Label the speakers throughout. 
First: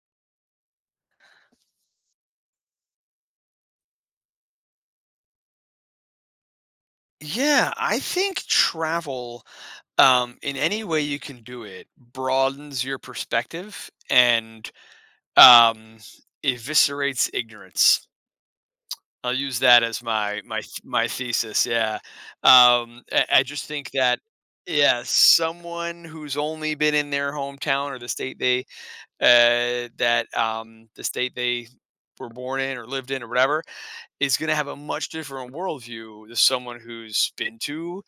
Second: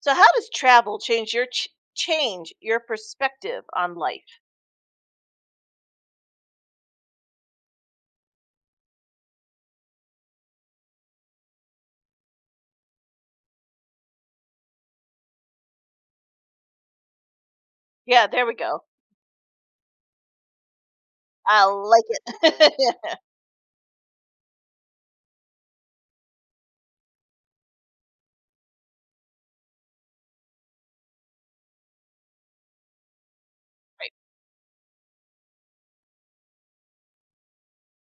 Speaker 1: So how does travel change your change your perspective on life?
Speaker 2: Yeah, I think travel, in any way you can do it, broadens your perspective and um, eviscerates ignorance.
Speaker 1: Yeah, there we go.
Speaker 2: I'll use that as my
Speaker 1: I
Speaker 2: thesis. Yeah,
Speaker 1: like it. Yeah,
Speaker 2: I just think that yeah, someone who's only been in their hometown or the state they were born in or lived in or whatever
Speaker 1: right,
Speaker 2: is going to have a much different worldview than someone who's been to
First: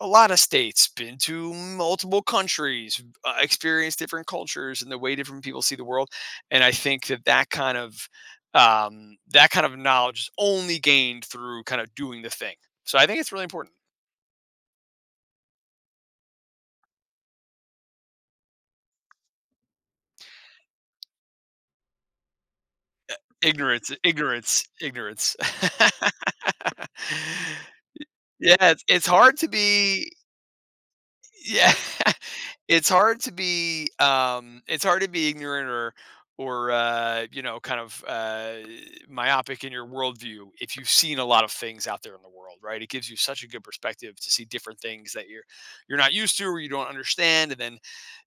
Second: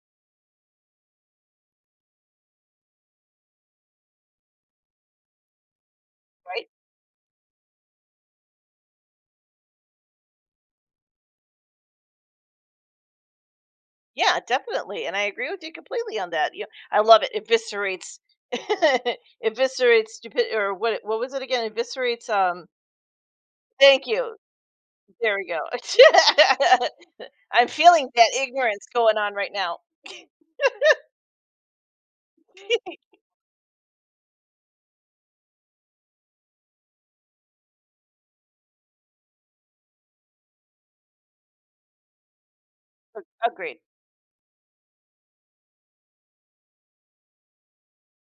Speaker 2: a lot of states, been to multiple countries, experienced different cultures and the way different people see the world. And
Speaker 1: right.
Speaker 2: I think that that kind of knowledge is only gained through kind of doing the thing. So I think it's really important.
Speaker 1: Yeah, definitely. And I agree with you completely on that. You I love it. Eviscerates eviscerates stupid or what was it again? Eviscerates
Speaker 2: Ignorance,
Speaker 1: Thank you.
Speaker 2: ignorance,
Speaker 1: There
Speaker 2: ignorance.
Speaker 1: we go. I'm feeling that
Speaker 2: Yeah, it's,
Speaker 1: ignorance
Speaker 2: it's
Speaker 1: going on
Speaker 2: hard to
Speaker 1: right now.
Speaker 2: be. Yeah. It's hard to be, um, it's hard to be ignorant or, kind of, myopic in your worldview if you've seen a lot of things out there in the world, right? It gives you such a good
Speaker 1: Agreed.
Speaker 2: perspective to see different things that you're not used to or you don't understand, and then,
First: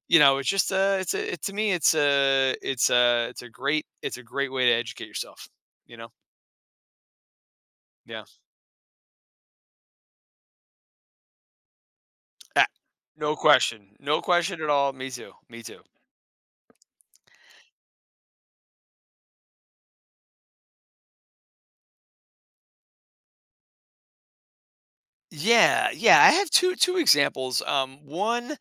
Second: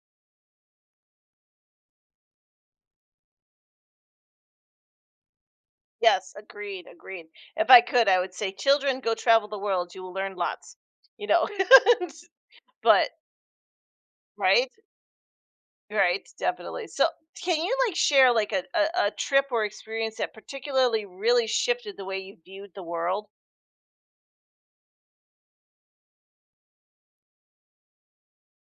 Speaker 2: it's just, it's a it to me, it's a great way to educate yourself, you know?
Speaker 1: Yes, agreed, agreed. If I could, I
Speaker 2: Yeah.
Speaker 1: would say, children, go travel the world. You will learn lots. You know,
Speaker 2: Ah,
Speaker 1: But
Speaker 2: no question. No question
Speaker 1: Right?
Speaker 2: at all. Me too. Me too.
Speaker 1: Right, definitely. So, can you, like, share, like, a trip or experience that particularly really shifted the way you viewed the world?
Speaker 2: Yeah, yeah, I have two examples. One,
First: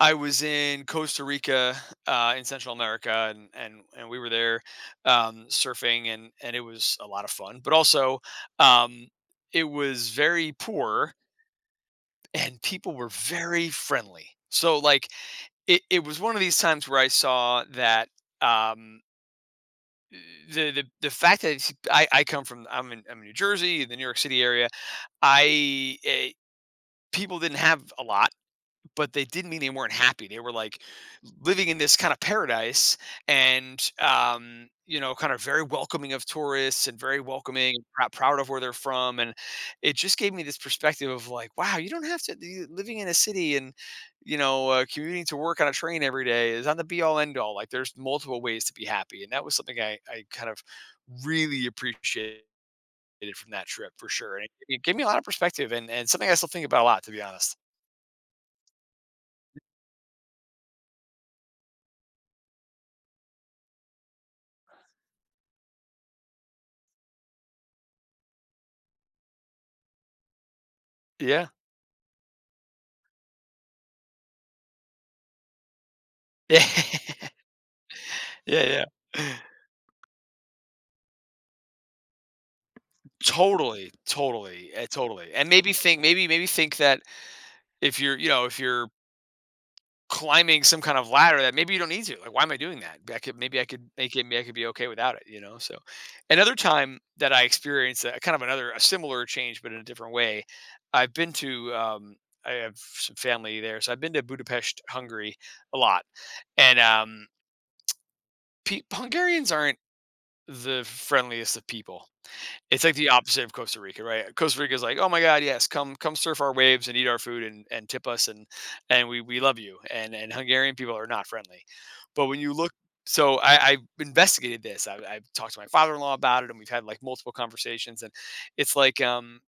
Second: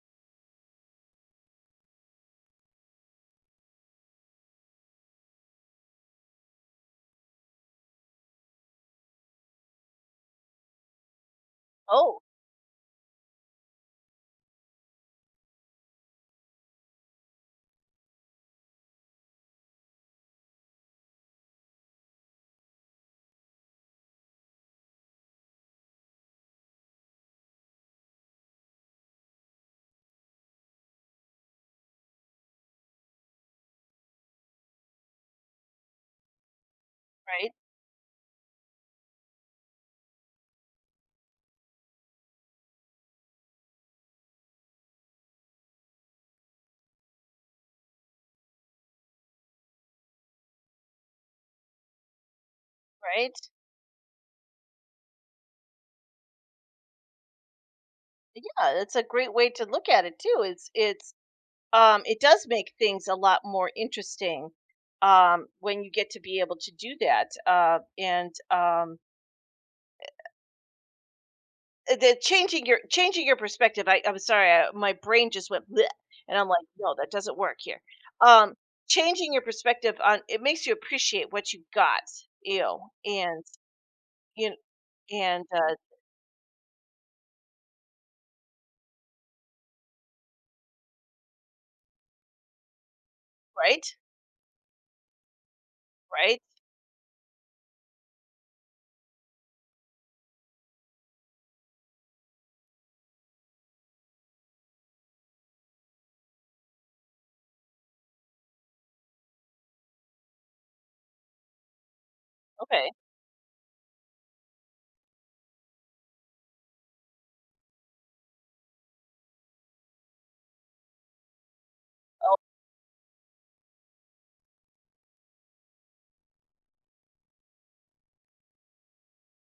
Speaker 2: I was in Costa Rica, in Central America, and we were there, surfing, and it was a lot of fun. But also, um, it was very poor,
Speaker 1: Oh,
Speaker 2: and people were very friendly. So like, it was one of these times where I saw that um, the fact that it's- I come from I'm in New Jersey, the New York City area. I eh, People didn't have a lot but they didn't mean they weren't happy. They were like living in this kind of paradise and, kind of very welcoming of tourists and very
Speaker 1: right,
Speaker 2: welcoming, proud of where they're from. And it just gave me this perspective of like, wow, you don't have to living in a city and, commuting to work on a train every day is on the be all end all. Like there's multiple ways to be happy. And that was something I kind of really appreciated
Speaker 1: right.
Speaker 2: from that trip for sure. And it gave me a lot of perspective and something I still think about a lot, to be honest.
Speaker 1: Yeah, that's a great way to look at it too. It's it does make things a lot more interesting, when you get to be able to do that, and,
Speaker 2: Yeah.
Speaker 1: The changing your perspective, I'm sorry, I my brain just went bleh, and I'm like, "No, that doesn't work here." Um,
Speaker 2: Yeah,
Speaker 1: changing
Speaker 2: yeah.
Speaker 1: your perspective on it makes you appreciate what you got, you know, and,
Speaker 2: Totally,
Speaker 1: you
Speaker 2: totally,
Speaker 1: kn
Speaker 2: totally,
Speaker 1: and,
Speaker 2: and maybe
Speaker 1: uh
Speaker 2: think maybe maybe think that if you're climbing some kind of ladder that maybe you don't need to, like, "Why am I doing that? I could maybe I could
Speaker 1: right,
Speaker 2: make it maybe I could be okay without it," so
Speaker 1: right,
Speaker 2: another time that I experienced a kind of another a similar change, but in a different way, I've been to, um I have some family there, so I've been to Budapest, Hungary a lot, and, pe Hungarians aren't the friendliest of people. It's
Speaker 1: okay,
Speaker 2: like the opposite of Costa Rica, right? Costa Rica's like, "Oh my god, yes, come surf our waves and eat our food and tip us and we love you." And Hungarian people are not friendly. But
Speaker 1: oh,
Speaker 2: when you look so I investigated this. I've talked to my father-in-law about it, and we've had like multiple conversations. And it's like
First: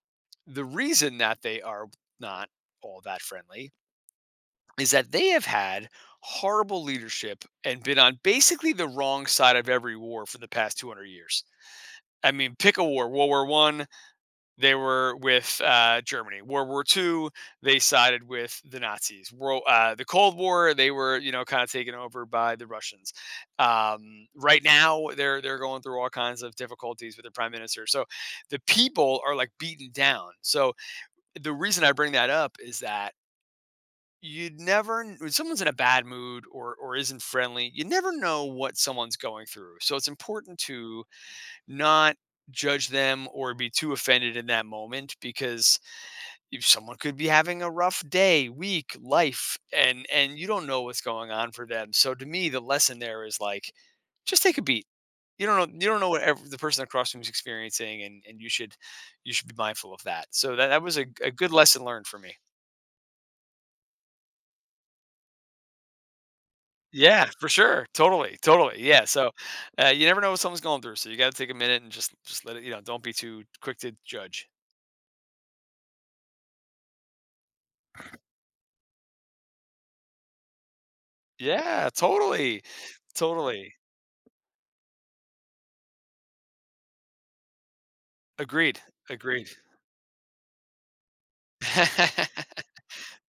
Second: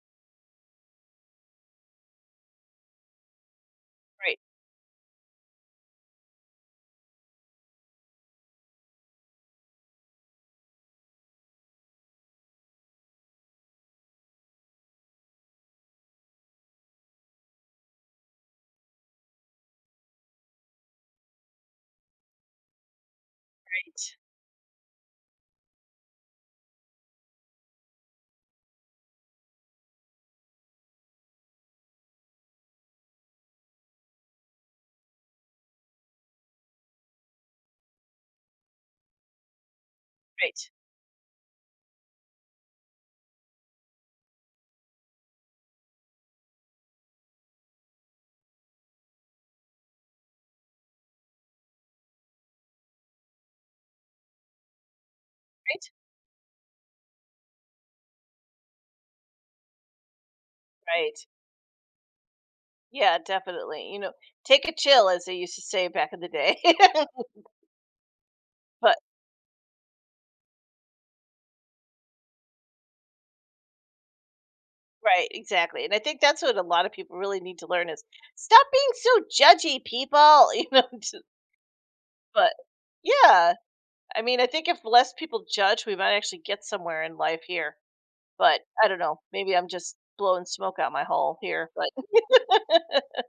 Speaker 2: the reason that they are not all that friendly
Speaker 1: right,
Speaker 2: is that they have had horrible leadership and been on basically the wrong side of every war for the past 200 years. I mean, pick a war, World War I, they were with Germany. World War II, they sided with the Nazis. The Cold War, they were kind of taken over by the Russians. Right now, they're going through all kinds of difficulties with their prime minister. So the people are like beaten down. So the reason I bring that up is that you'd never kn- when someone's in a bad mood or isn't friendly, you never know what someone's going through, so it's important
Speaker 1: right,
Speaker 2: to not judge them or be too offended in that moment because if someone could be having a rough day, week, life, and you don't know what's going on for them. So to me, the lesson there is like, just take a beat. You
Speaker 1: right,
Speaker 2: don't know the person across from you is experiencing, and you should be mindful of that. So that was a,
Speaker 1: right,
Speaker 2: a good lesson learned for me.
Speaker 1: yeah, definitely, you know, "Take a chill," as they used to say back in the day.
Speaker 2: Yeah, for sure, totally, totally.
Speaker 1: but
Speaker 2: Yeah. So you never know what someone's going through, so you got to take a minute and just let it. Don't be too quick to judge.
Speaker 1: right, exactly, and I think that's what a lot of people really need to learn is, "Stop being so judgy, people," you know, just
Speaker 2: Yeah,
Speaker 1: but
Speaker 2: totally,
Speaker 1: yeah.
Speaker 2: totally.
Speaker 1: I mean, I think if less people judge, we might actually get somewhere in life here. But
Speaker 2: Agreed,
Speaker 1: I don't know. Maybe
Speaker 2: agreed.
Speaker 1: I'm just blowing smoke out my hole here.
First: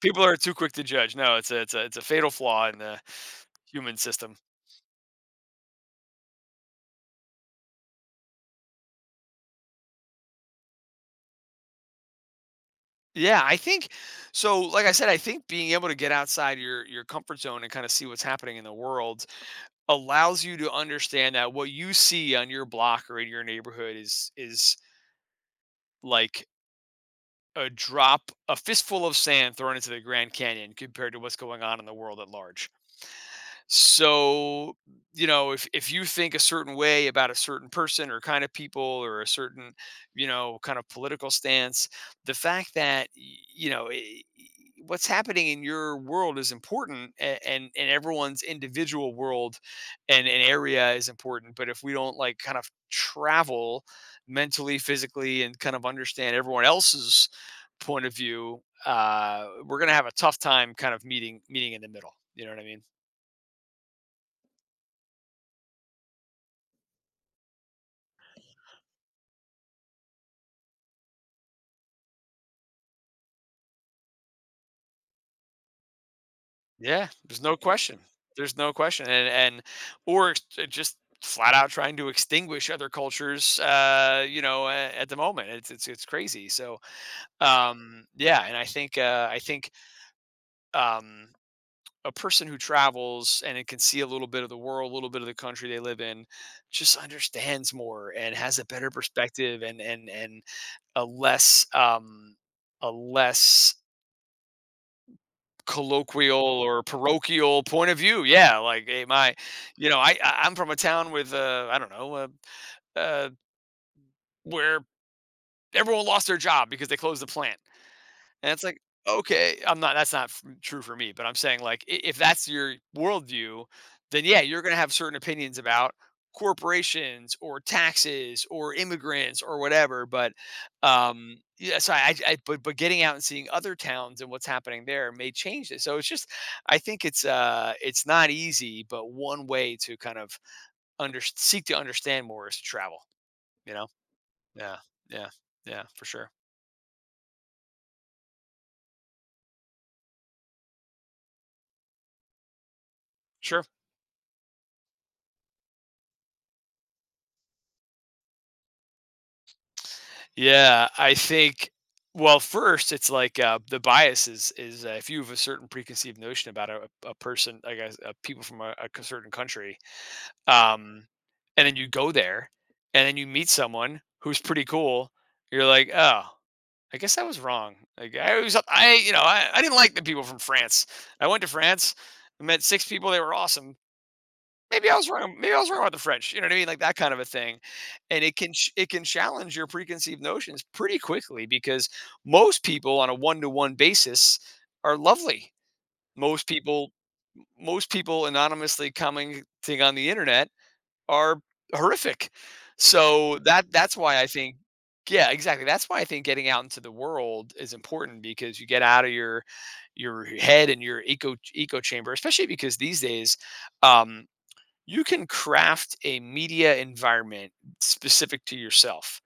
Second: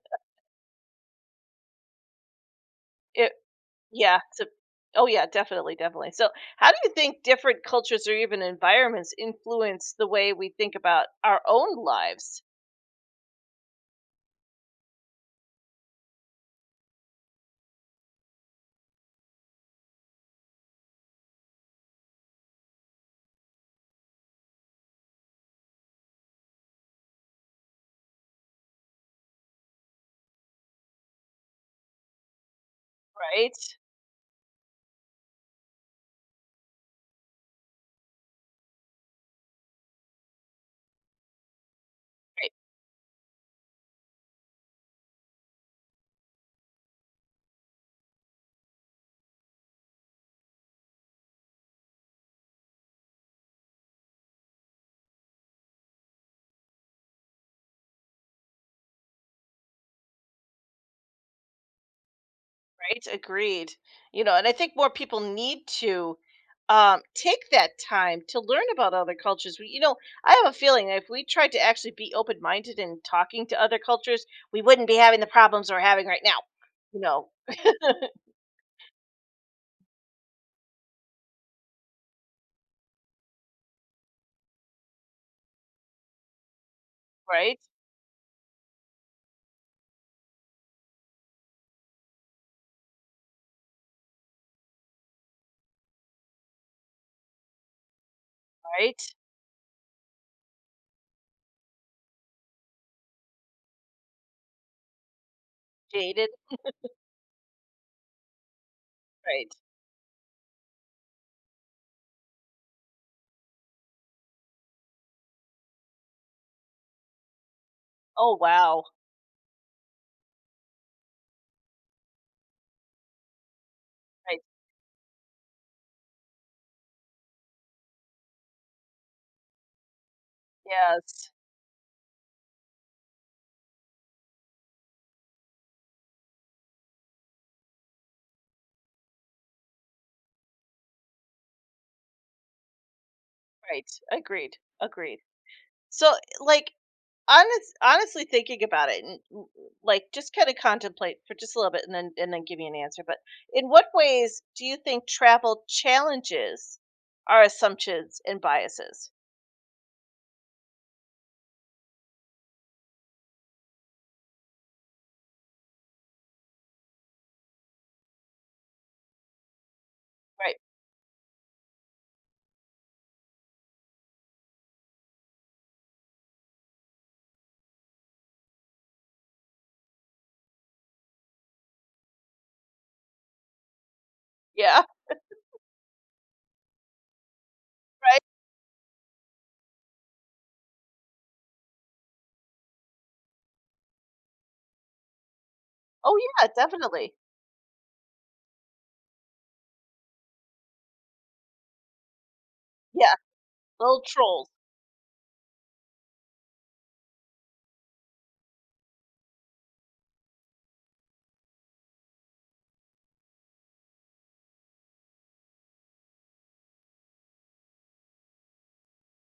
Speaker 2: People are too quick to judge. No, it's a fatal flaw in the
Speaker 1: it,
Speaker 2: human
Speaker 1: yeah.
Speaker 2: system.
Speaker 1: It's a, oh, yeah, definitely, definitely. So, how do you think different cultures or even environments influence the way we think about our own lives?
Speaker 2: Yeah, I think so. Like I said, I think being able to get outside your comfort zone and kind of see what's happening in the world allows you to understand that what you see on your block or in your neighborhood is like a drop, a fistful of sand thrown into the Grand Canyon compared to what's going on in the world at large.
Speaker 1: Right.
Speaker 2: So, if you think a certain way about a certain person or kind of people or a certain, kind of political stance, the fact that y- you know I- what's happening in your world is important, and everyone's individual world and an area is important. But if we don't like kind of travel mentally, physically, and kind of understand everyone else's point of view, we're gonna have a tough time kind of meeting in the middle. You know what I mean?
Speaker 1: Right, agreed. You know, and I think more people need to take that time to learn about other cultures. You know, I have a feeling that if we tried to actually be open minded and talking to other cultures, we wouldn't be having the problems we're having right now. You
Speaker 2: Yeah,
Speaker 1: know,
Speaker 2: there's no question. There's no question, and just flat out trying to extinguish other cultures. At the moment, it's crazy. So,
Speaker 1: right,
Speaker 2: yeah, and I think um, a person who travels and it can see a little bit of the world, a little bit of the country they live in, just understands more and has a better
Speaker 1: right,
Speaker 2: perspective and a less um a less
Speaker 1: jaded,
Speaker 2: colloquial or parochial point of view. Yeah, like hey, my,
Speaker 1: right.
Speaker 2: you know, I- I'm from a town with I don't know, uh, where everyone lost their job because they closed the plant.
Speaker 1: Oh
Speaker 2: And it's like,
Speaker 1: wow,
Speaker 2: okay, I'm not, that's not true for me, but I'm saying like, if that's your worldview, then
Speaker 1: right,
Speaker 2: yeah, you're going to have certain opinions about corporations or taxes or immigrants or whatever. But,
Speaker 1: yes,
Speaker 2: yeah, so I, but getting out and seeing other towns and what's happening there may change it. So I think it's not easy, but one way to kind of under seek to understand more is to travel, you know?
Speaker 1: right, agreed,
Speaker 2: Yeah.
Speaker 1: agreed.
Speaker 2: Yeah. Yeah. For
Speaker 1: So,
Speaker 2: sure.
Speaker 1: like, honestly thinking about it and like just kind of contemplate for just a little bit and then give me an answer but
Speaker 2: Sure.
Speaker 1: in what ways do you think travel challenges our assumptions and biases?
Speaker 2: Yeah, I think. Well, first, it's like the bias is if you have a certain preconceived notion about a person, like a people from a certain country,
Speaker 1: Right.
Speaker 2: um, and then you go there, and then you meet someone who's pretty cool, you're like, oh, I guess I was wrong. Like I was, I you know, I didn't like the people from France. I went to France, I met six people, they were awesome.
Speaker 1: Yeah.
Speaker 2: Maybe I was wrong about the French, you know what I mean? Like, that kind of a thing,
Speaker 1: Right.
Speaker 2: and it can challenge your preconceived notions pretty quickly because most people on a one-to-one basis are lovely.
Speaker 1: Oh
Speaker 2: Most
Speaker 1: yeah,
Speaker 2: people
Speaker 1: definitely.
Speaker 2: Most people anonymously commenting on the internet are horrific.
Speaker 1: Yeah,
Speaker 2: So, that's
Speaker 1: little
Speaker 2: why I
Speaker 1: trolls.
Speaker 2: think. Yeah, exactly, that's why I think getting out into the world is important because you get out of your head and your eco echo chamber, especially because these days, um, you can craft a media environment specific to yourself,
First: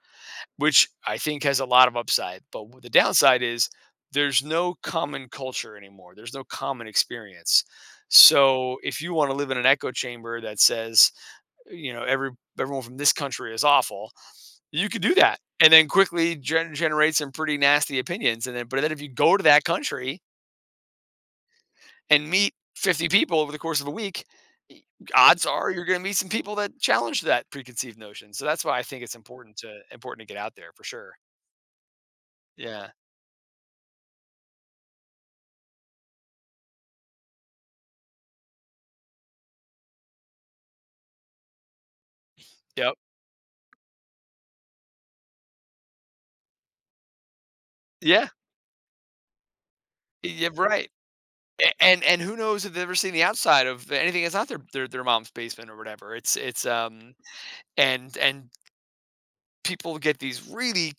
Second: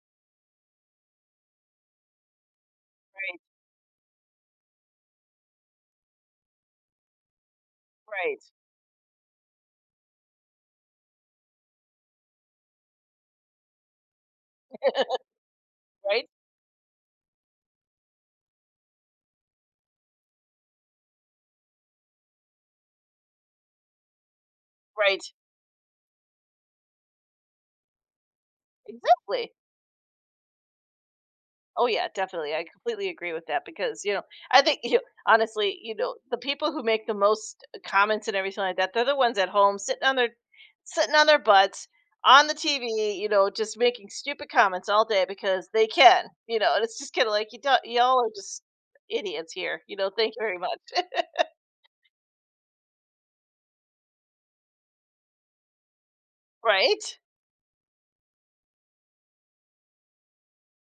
Speaker 2: which I think has a lot of upside. But what the
Speaker 1: Right,
Speaker 2: downside is there's no common culture anymore, there's no common experience.
Speaker 1: right,
Speaker 2: So if you want to live in an echo chamber that says, you know, every everyone from this country is awful, you could do that and then
Speaker 1: right,
Speaker 2: quickly generate some pretty nasty opinions and then if you go to that country and meet 50 people over the course of a week,
Speaker 1: right,
Speaker 2: odds are you're going to meet some people that challenge that preconceived notion. So that's why I think it's
Speaker 1: exactly.
Speaker 2: important to important to get out there for sure.
Speaker 1: Oh yeah, definitely. I
Speaker 2: Yeah.
Speaker 1: completely agree with that because you know I think you know, honestly you know the people who make the most comments and everything like that, they're the ones at home sitting on their butts on the
Speaker 2: Yep.
Speaker 1: TV, you know, just making stupid comments all day because they can, you know, and it's just kind of like, you don't, y'all
Speaker 2: Yeah.
Speaker 1: are just idiots here, you know, thank you
Speaker 2: Yeah.
Speaker 1: very much.
Speaker 2: Right. And who knows if they've ever seen the outside of anything that's not their mom's basement or whatever. It's it's um
Speaker 1: Right,
Speaker 2: and people get these really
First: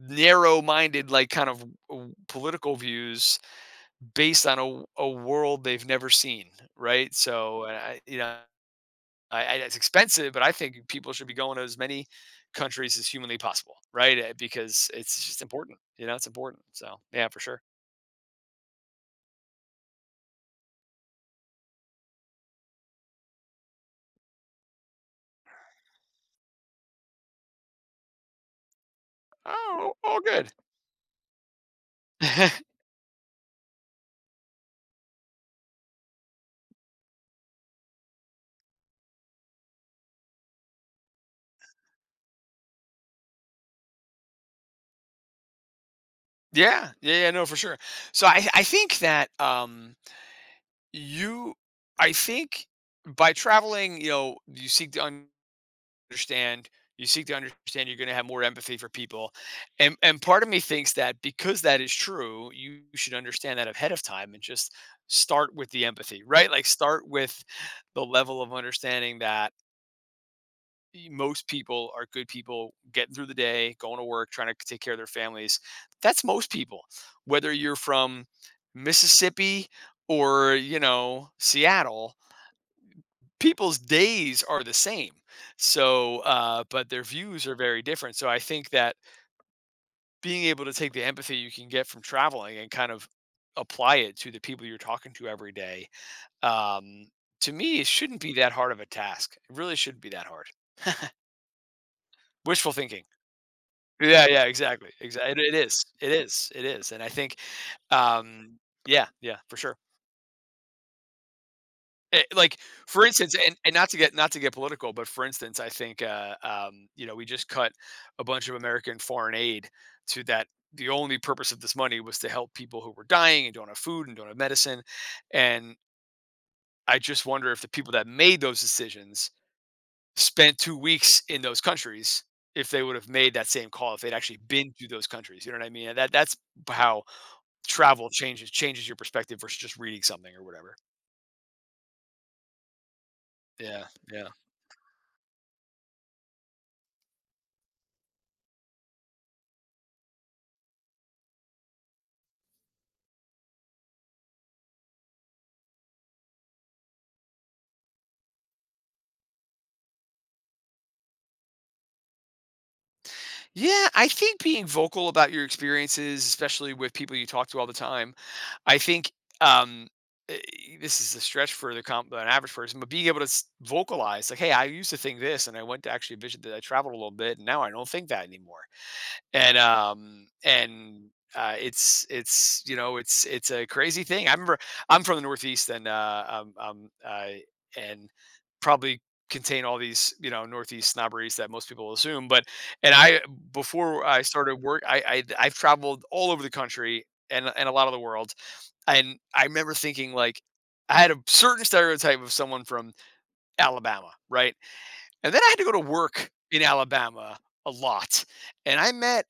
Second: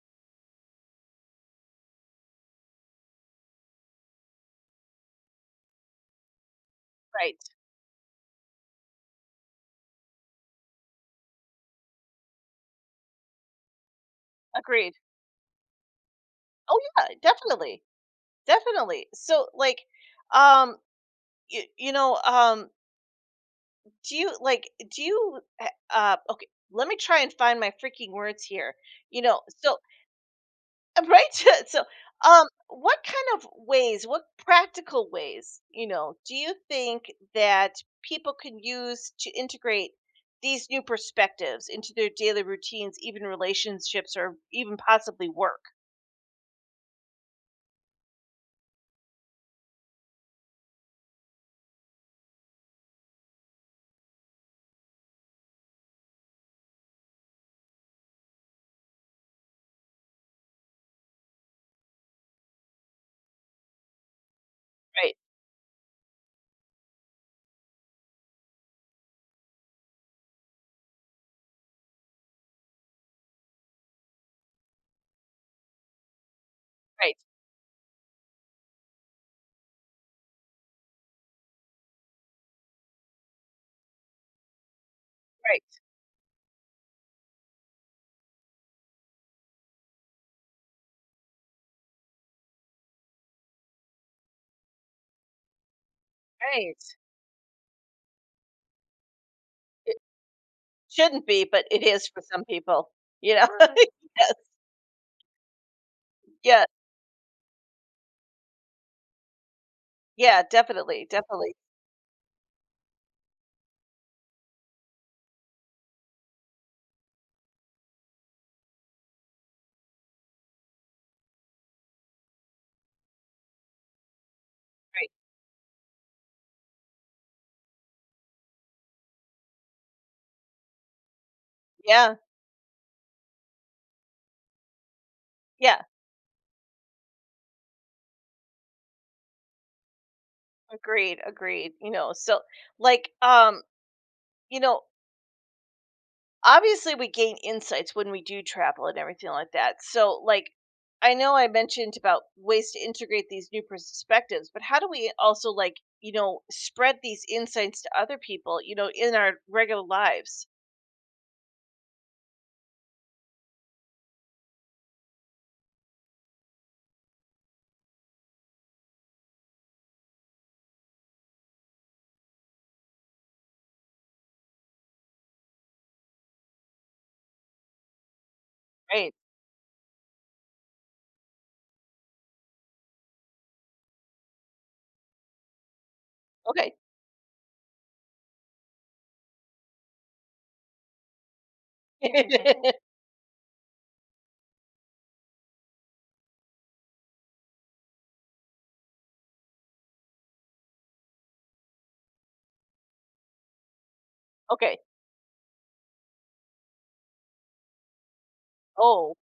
Speaker 2: narrow-minded like kind of political views based on a world they've never seen, right?
Speaker 1: right,
Speaker 2: So I, you know I- it's expensive, but I think people should be going to as many countries as humanly possible, right? Because
Speaker 1: agreed,
Speaker 2: it's just important. You know, it's important.
Speaker 1: oh
Speaker 2: So
Speaker 1: yeah
Speaker 2: yeah, for sure.
Speaker 1: definitely definitely. So like, um you know, Do you like do you okay, let me try and find my freaking words here. You know, so
Speaker 2: Oh, all good.
Speaker 1: right? So,
Speaker 2: yeah,
Speaker 1: what kind of ways, what practical ways, you know, do you think that people can use to integrate these new perspectives into their daily routines, even relationships or even possibly work?
Speaker 2: yeah, yeah, no, for sure. So I think that you, I think by traveling, you seek to understand, you seek to understand you're going to have more empathy for people. And part of me thinks that because that is true you should understand that ahead of time and just
Speaker 1: Right,
Speaker 2: start with the empathy, right? Like start with the level of understanding that most people are good people getting through the day, going to work, trying to take care of their families. That's most people,
Speaker 1: right,
Speaker 2: whether you're from Mississippi or, you know, Seattle. People's days are the same.
Speaker 1: right,
Speaker 2: So, but their views are very different. So I think that being able to take the empathy you can get from traveling and kind of apply it to the people you're talking to every day,
Speaker 1: right.
Speaker 2: um, to me, it shouldn't be that hard of a task. It really
Speaker 1: It-
Speaker 2: shouldn't be that hard.
Speaker 1: Shouldn't be, but it is for some
Speaker 2: Wishful
Speaker 1: people,
Speaker 2: thinking.
Speaker 1: you know.
Speaker 2: Yeah,
Speaker 1: Yes.
Speaker 2: yeah, exactly. Exactly. It is. It is.
Speaker 1: Yeah,
Speaker 2: It is. And I think, um, yeah, yeah, for sure.
Speaker 1: yeah, definitely, definitely.
Speaker 2: Like for instance, and not to get political, but for instance, I think you know we just cut a bunch of American foreign aid to that. The only purpose of this money was to help people who were dying and don't have food and don't have medicine.
Speaker 1: Right.
Speaker 2: And I just wonder if the people that made those decisions spent 2 weeks in those
Speaker 1: Yeah.
Speaker 2: countries, if they would have made that same call, if they'd actually been to those countries. You know what I
Speaker 1: Yeah,
Speaker 2: mean? And that's how travel changes your perspective versus just reading something or whatever.
Speaker 1: agreed, agreed. You know, so like,
Speaker 2: Yeah, yeah.
Speaker 1: you know, obviously we gain insights when we do travel and everything like that. So like I know I mentioned about ways to integrate these new perspectives, but how do we also, like, you know, spread these insights to other people, you know, in our regular lives?
Speaker 2: Yeah, I think being vocal about your experiences, especially with people you talk to all the time, I think um, eh, this is a stretch for an average person, but being able to vocalize, like, hey, I used to think this, and I went to actually a vision that I traveled a little bit, and now I don't think that anymore.
Speaker 1: Right.
Speaker 2: And It's you know it's a crazy thing. I remember I'm from the Northeast,
Speaker 1: Okay.
Speaker 2: and probably contain all these, you know, Northeast snobberies that most people assume. But and I before I started work, I I've traveled all over the country and a lot of the world, and I remember thinking, like, I had a certain stereotype of someone from Alabama, right?
Speaker 1: Okay.
Speaker 2: And then I had to go to work in Alabama a lot, and I
Speaker 1: Oh.
Speaker 2: met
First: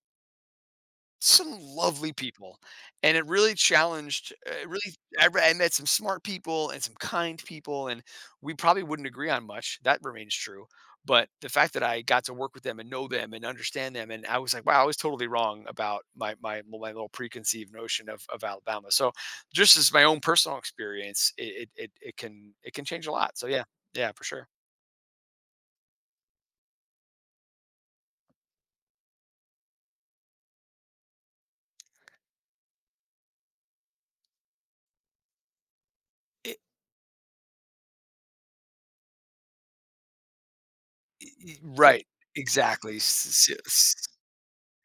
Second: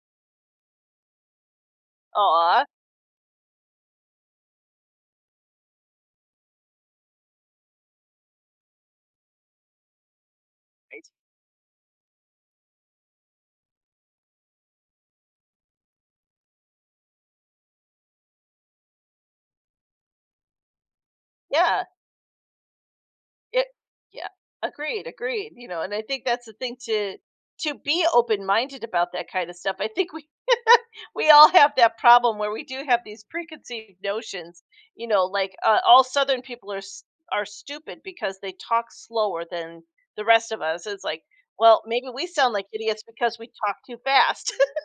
Speaker 2: some lovely people,
Speaker 1: Aw.
Speaker 2: and it really challenged it really I met some smart people and some kind people, and we probably wouldn't agree on much, that remains true,
Speaker 1: Right.
Speaker 2: but the fact that I got to work with them and know them and understand them, and I was like, "Wow, I was totally wrong about my little preconceived notion of Alabama." So, just as my own personal experience, it it
Speaker 1: Yeah.
Speaker 2: it it can it can change a lot, so yeah.
Speaker 1: It
Speaker 2: Yeah, for
Speaker 1: yeah.
Speaker 2: sure.
Speaker 1: Agreed, agreed, you know, and I think that's the thing to be open-minded about that kind of stuff. I think we we all have that problem where we do have these preconceived notions, you know, like, all southern
Speaker 2: I
Speaker 1: people are stupid because they talk slower than the rest of us. It's like,
Speaker 2: I
Speaker 1: well, maybe
Speaker 2: Right,
Speaker 1: we sound like
Speaker 2: exactly.
Speaker 1: idiots because we
Speaker 2: s
Speaker 1: talk
Speaker 2: s
Speaker 1: too fast.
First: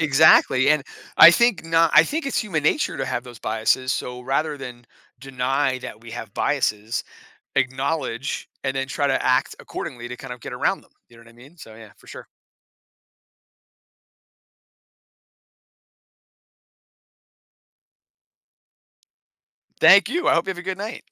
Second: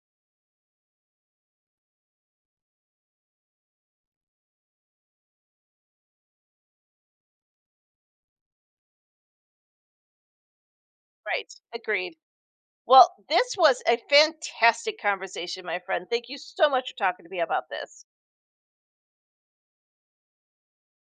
Speaker 2: Exactly, and I think not I think it's human nature to have those biases, so rather than deny that we have biases, acknowledge and then try to act accordingly to kind of get around them, you know what I
Speaker 1: Right,
Speaker 2: mean? So, yeah, for
Speaker 1: agreed.
Speaker 2: sure.
Speaker 1: Well, this was a fantastic conversation, my friend. Thank you so much for talking to me about this.
Speaker 2: Thank you, I hope you have a good night.